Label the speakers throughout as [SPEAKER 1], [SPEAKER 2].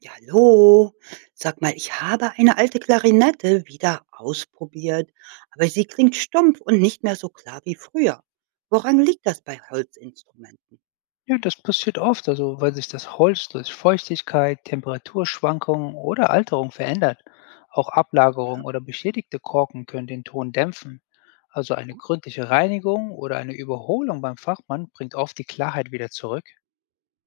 [SPEAKER 1] Ja, hallo. Sag mal, ich habe eine alte Klarinette wieder ausprobiert, aber sie klingt stumpf und nicht mehr so klar wie früher. Woran liegt das bei Holzinstrumenten?
[SPEAKER 2] Ja, das passiert oft, also weil sich das Holz durch Feuchtigkeit, Temperaturschwankungen oder Alterung verändert. Auch Ablagerung oder beschädigte Korken können den Ton dämpfen. Also eine gründliche Reinigung oder eine Überholung beim Fachmann bringt oft die Klarheit wieder zurück.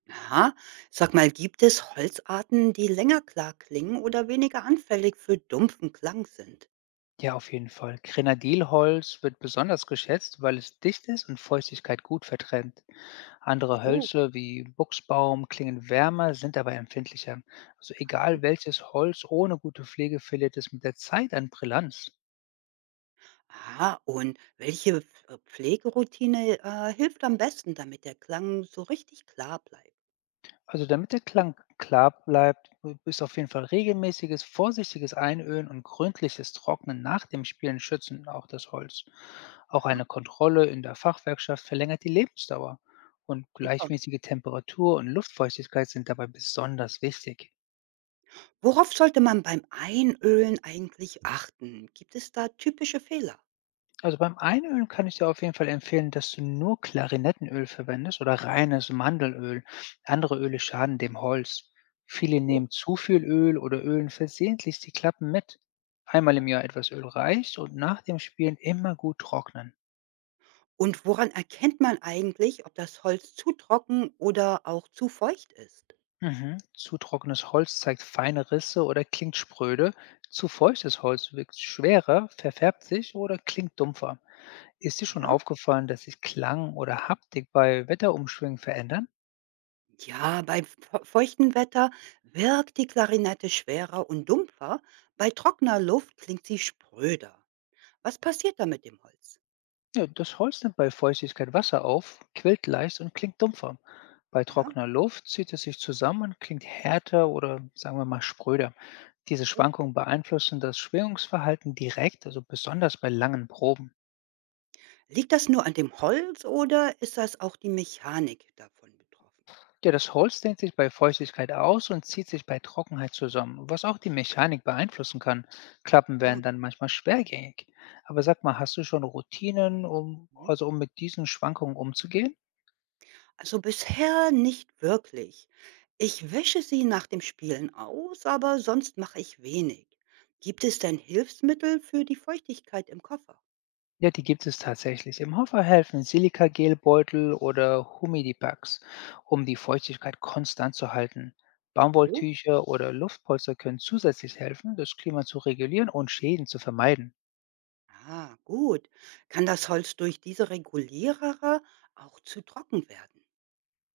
[SPEAKER 1] Aha, sag mal, gibt es Holzarten, die länger klar klingen oder weniger anfällig für dumpfen Klang sind?
[SPEAKER 2] Ja, auf jeden Fall. Grenadilholz wird besonders geschätzt, weil es dicht ist und Feuchtigkeit gut verträgt. Andere
[SPEAKER 1] So.
[SPEAKER 2] Hölzer wie Buchsbaum klingen wärmer, sind aber empfindlicher. Also
[SPEAKER 1] Aha,
[SPEAKER 2] egal welches Holz, ohne gute Pflege verliert es mit der Zeit an Brillanz.
[SPEAKER 1] Aha, und welche Pflegeroutine hilft am besten, damit der Klang so richtig klar bleibt?
[SPEAKER 2] Also damit der Klang klar bleibt, ist auf jeden Fall regelmäßiges, vorsichtiges Einölen und gründliches Trocknen nach dem Spielen schützen auch das Holz. Auch
[SPEAKER 1] Aha,
[SPEAKER 2] eine Kontrolle in der Fachwerkschaft verlängert die Lebensdauer. Und
[SPEAKER 1] super.
[SPEAKER 2] gleichmäßige Temperatur und Luftfeuchtigkeit sind dabei besonders wichtig.
[SPEAKER 1] Worauf sollte man beim Einölen eigentlich achten? Gibt es da typische Fehler?
[SPEAKER 2] Also beim Einölen kann ich dir auf jeden Fall empfehlen, dass du nur Klarinettenöl verwendest oder reines Mandelöl. Andere Öle schaden dem Holz. Viele
[SPEAKER 1] So,
[SPEAKER 2] nehmen zu viel Öl oder ölen versehentlich die Klappen mit.
[SPEAKER 1] ja.
[SPEAKER 2] Einmal im Jahr etwas Öl reicht und nach dem Spielen immer gut trocknen.
[SPEAKER 1] Und woran erkennt man eigentlich, ob das Holz zu trocken oder auch zu feucht ist?
[SPEAKER 2] Mhm. Zu trockenes Holz zeigt feine Risse oder klingt spröde. Zu feuchtes Holz wirkt schwerer, verfärbt sich oder klingt dumpfer. Ist dir
[SPEAKER 1] Ah
[SPEAKER 2] schon
[SPEAKER 1] ja?
[SPEAKER 2] aufgefallen, dass sich Klang oder Haptik bei Wetterumschwüngen verändern?
[SPEAKER 1] Ja, bei feuchtem Wetter wirkt die Klarinette schwerer und dumpfer, bei trockener Luft klingt sie spröder. Was passiert da mit dem Holz?
[SPEAKER 2] Ja, das Holz nimmt bei Feuchtigkeit Wasser auf, quillt leicht und klingt dumpfer. Bei
[SPEAKER 1] Ja?
[SPEAKER 2] trockener Luft zieht es sich zusammen und klingt härter oder sagen wir mal spröder. Diese
[SPEAKER 1] Oh.
[SPEAKER 2] Schwankungen beeinflussen das Schwingungsverhalten direkt, also besonders bei langen Proben.
[SPEAKER 1] Liegt das nur an dem Holz oder ist das auch die Mechanik davon betroffen?
[SPEAKER 2] Ja, das Holz dehnt sich bei Feuchtigkeit aus und zieht sich bei Trockenheit zusammen, was auch die Mechanik beeinflussen kann. Klappen
[SPEAKER 1] Ah.
[SPEAKER 2] werden dann manchmal schwergängig. Aber sag mal, hast du schon Routinen, um, also um mit diesen Schwankungen umzugehen?
[SPEAKER 1] Also bisher nicht wirklich. Ich wische sie nach dem Spielen aus, aber sonst mache ich wenig. Gibt es denn Hilfsmittel für die Feuchtigkeit im Koffer?
[SPEAKER 2] Ja, die gibt es tatsächlich. Im Hofer helfen Silikagelbeutel oder Humidipacks, um die Feuchtigkeit konstant zu halten.
[SPEAKER 1] So?
[SPEAKER 2] Baumwolltücher oder Luftpolster können zusätzlich helfen, das Klima zu regulieren und Schäden zu vermeiden.
[SPEAKER 1] Ah, gut. Kann das Holz durch diese Regulierer auch zu trocken werden?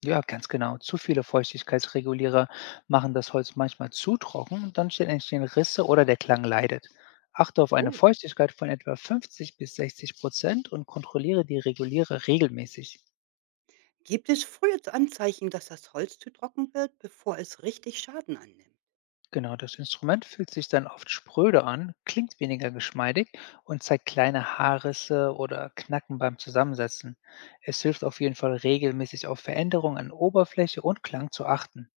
[SPEAKER 2] Ja, ganz genau. Zu viele Feuchtigkeitsregulierer machen das Holz manchmal zu trocken und dann entstehen Risse oder der Klang leidet. Achte auf eine
[SPEAKER 1] So.
[SPEAKER 2] Feuchtigkeit von etwa 50 bis 60% und kontrolliere die Regulierer regelmäßig.
[SPEAKER 1] Gibt es frühe Anzeichen, dass das Holz zu trocken wird, bevor es richtig Schaden annimmt?
[SPEAKER 2] Genau, das Instrument fühlt sich dann oft spröde an, klingt weniger geschmeidig und zeigt kleine Haarrisse oder Knacken beim Zusammensetzen. Es hilft
[SPEAKER 1] Ach,
[SPEAKER 2] auf jeden Fall regelmäßig auf Veränderungen an Oberfläche und Klang zu achten.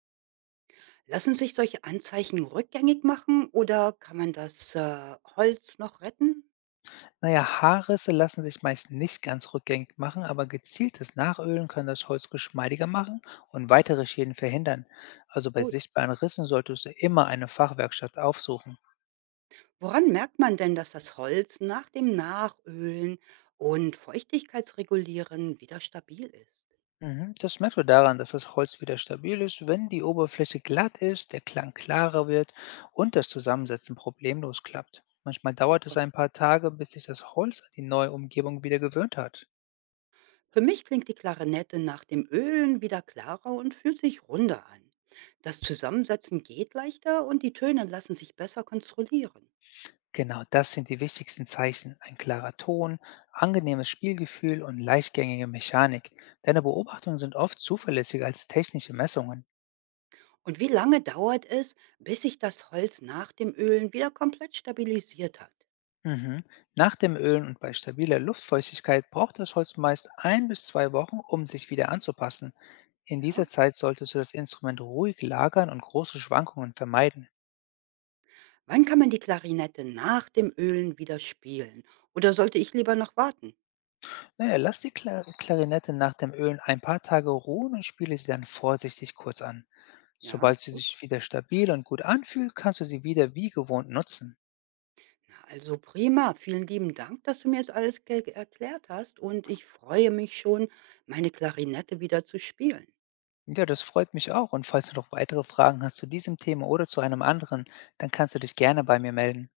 [SPEAKER 1] lassen sich solche Anzeichen rückgängig machen oder kann man das Holz noch retten?
[SPEAKER 2] Naja, Haarrisse lassen sich meist nicht ganz rückgängig machen, aber gezieltes Nachölen kann das Holz geschmeidiger machen und weitere Schäden verhindern. Also bei
[SPEAKER 1] Gut.
[SPEAKER 2] sichtbaren Rissen solltest du immer eine Fachwerkstatt aufsuchen.
[SPEAKER 1] Woran merkt man denn, dass das Holz nach dem Nachölen und Feuchtigkeitsregulieren wieder stabil ist?
[SPEAKER 2] Mhm. Das merkst du daran, dass das Holz wieder stabil ist, wenn die Oberfläche glatt ist, der Klang klarer wird und das Zusammensetzen problemlos klappt. Manchmal dauert es
[SPEAKER 1] Super.
[SPEAKER 2] ein paar Tage, bis sich das Holz an die neue Umgebung wieder gewöhnt hat.
[SPEAKER 1] Für mich klingt die Klarinette nach dem Ölen wieder klarer und fühlt sich runder an. Das Zusammensetzen geht leichter und die Töne lassen sich besser kontrollieren.
[SPEAKER 2] Genau das sind die wichtigsten Zeichen. Ein klarer Ton, angenehmes Spielgefühl und leichtgängige Mechanik. Deine Beobachtungen sind oft zuverlässiger als technische Messungen.
[SPEAKER 1] Und wie lange dauert es, bis sich das Holz nach dem Ölen wieder komplett stabilisiert hat?
[SPEAKER 2] Mhm. Nach dem Ölen und bei stabiler Luftfeuchtigkeit braucht das Holz meist 1 bis 2 Wochen, um sich wieder anzupassen. In
[SPEAKER 1] Ja?
[SPEAKER 2] dieser Zeit solltest du das Instrument ruhig lagern und große Schwankungen vermeiden.
[SPEAKER 1] Wann kann man die Klarinette nach dem Ölen wieder spielen? Oder sollte ich lieber noch warten?
[SPEAKER 2] Naja, lass die Klarinette nach dem Ölen ein paar Tage ruhen und spiele sie dann vorsichtig kurz an.
[SPEAKER 1] Ja,
[SPEAKER 2] Sobald sie
[SPEAKER 1] gut.
[SPEAKER 2] sich wieder stabil und gut anfühlt, kannst du sie wieder wie gewohnt nutzen.
[SPEAKER 1] Ja, also prima. Vielen lieben Dank, dass du mir jetzt alles ge erklärt hast und ich freue mich schon, meine Klarinette wieder zu spielen.
[SPEAKER 2] Ja, das freut mich auch. Und falls du noch weitere Fragen hast zu diesem Thema oder zu einem anderen, dann kannst du dich gerne bei mir melden.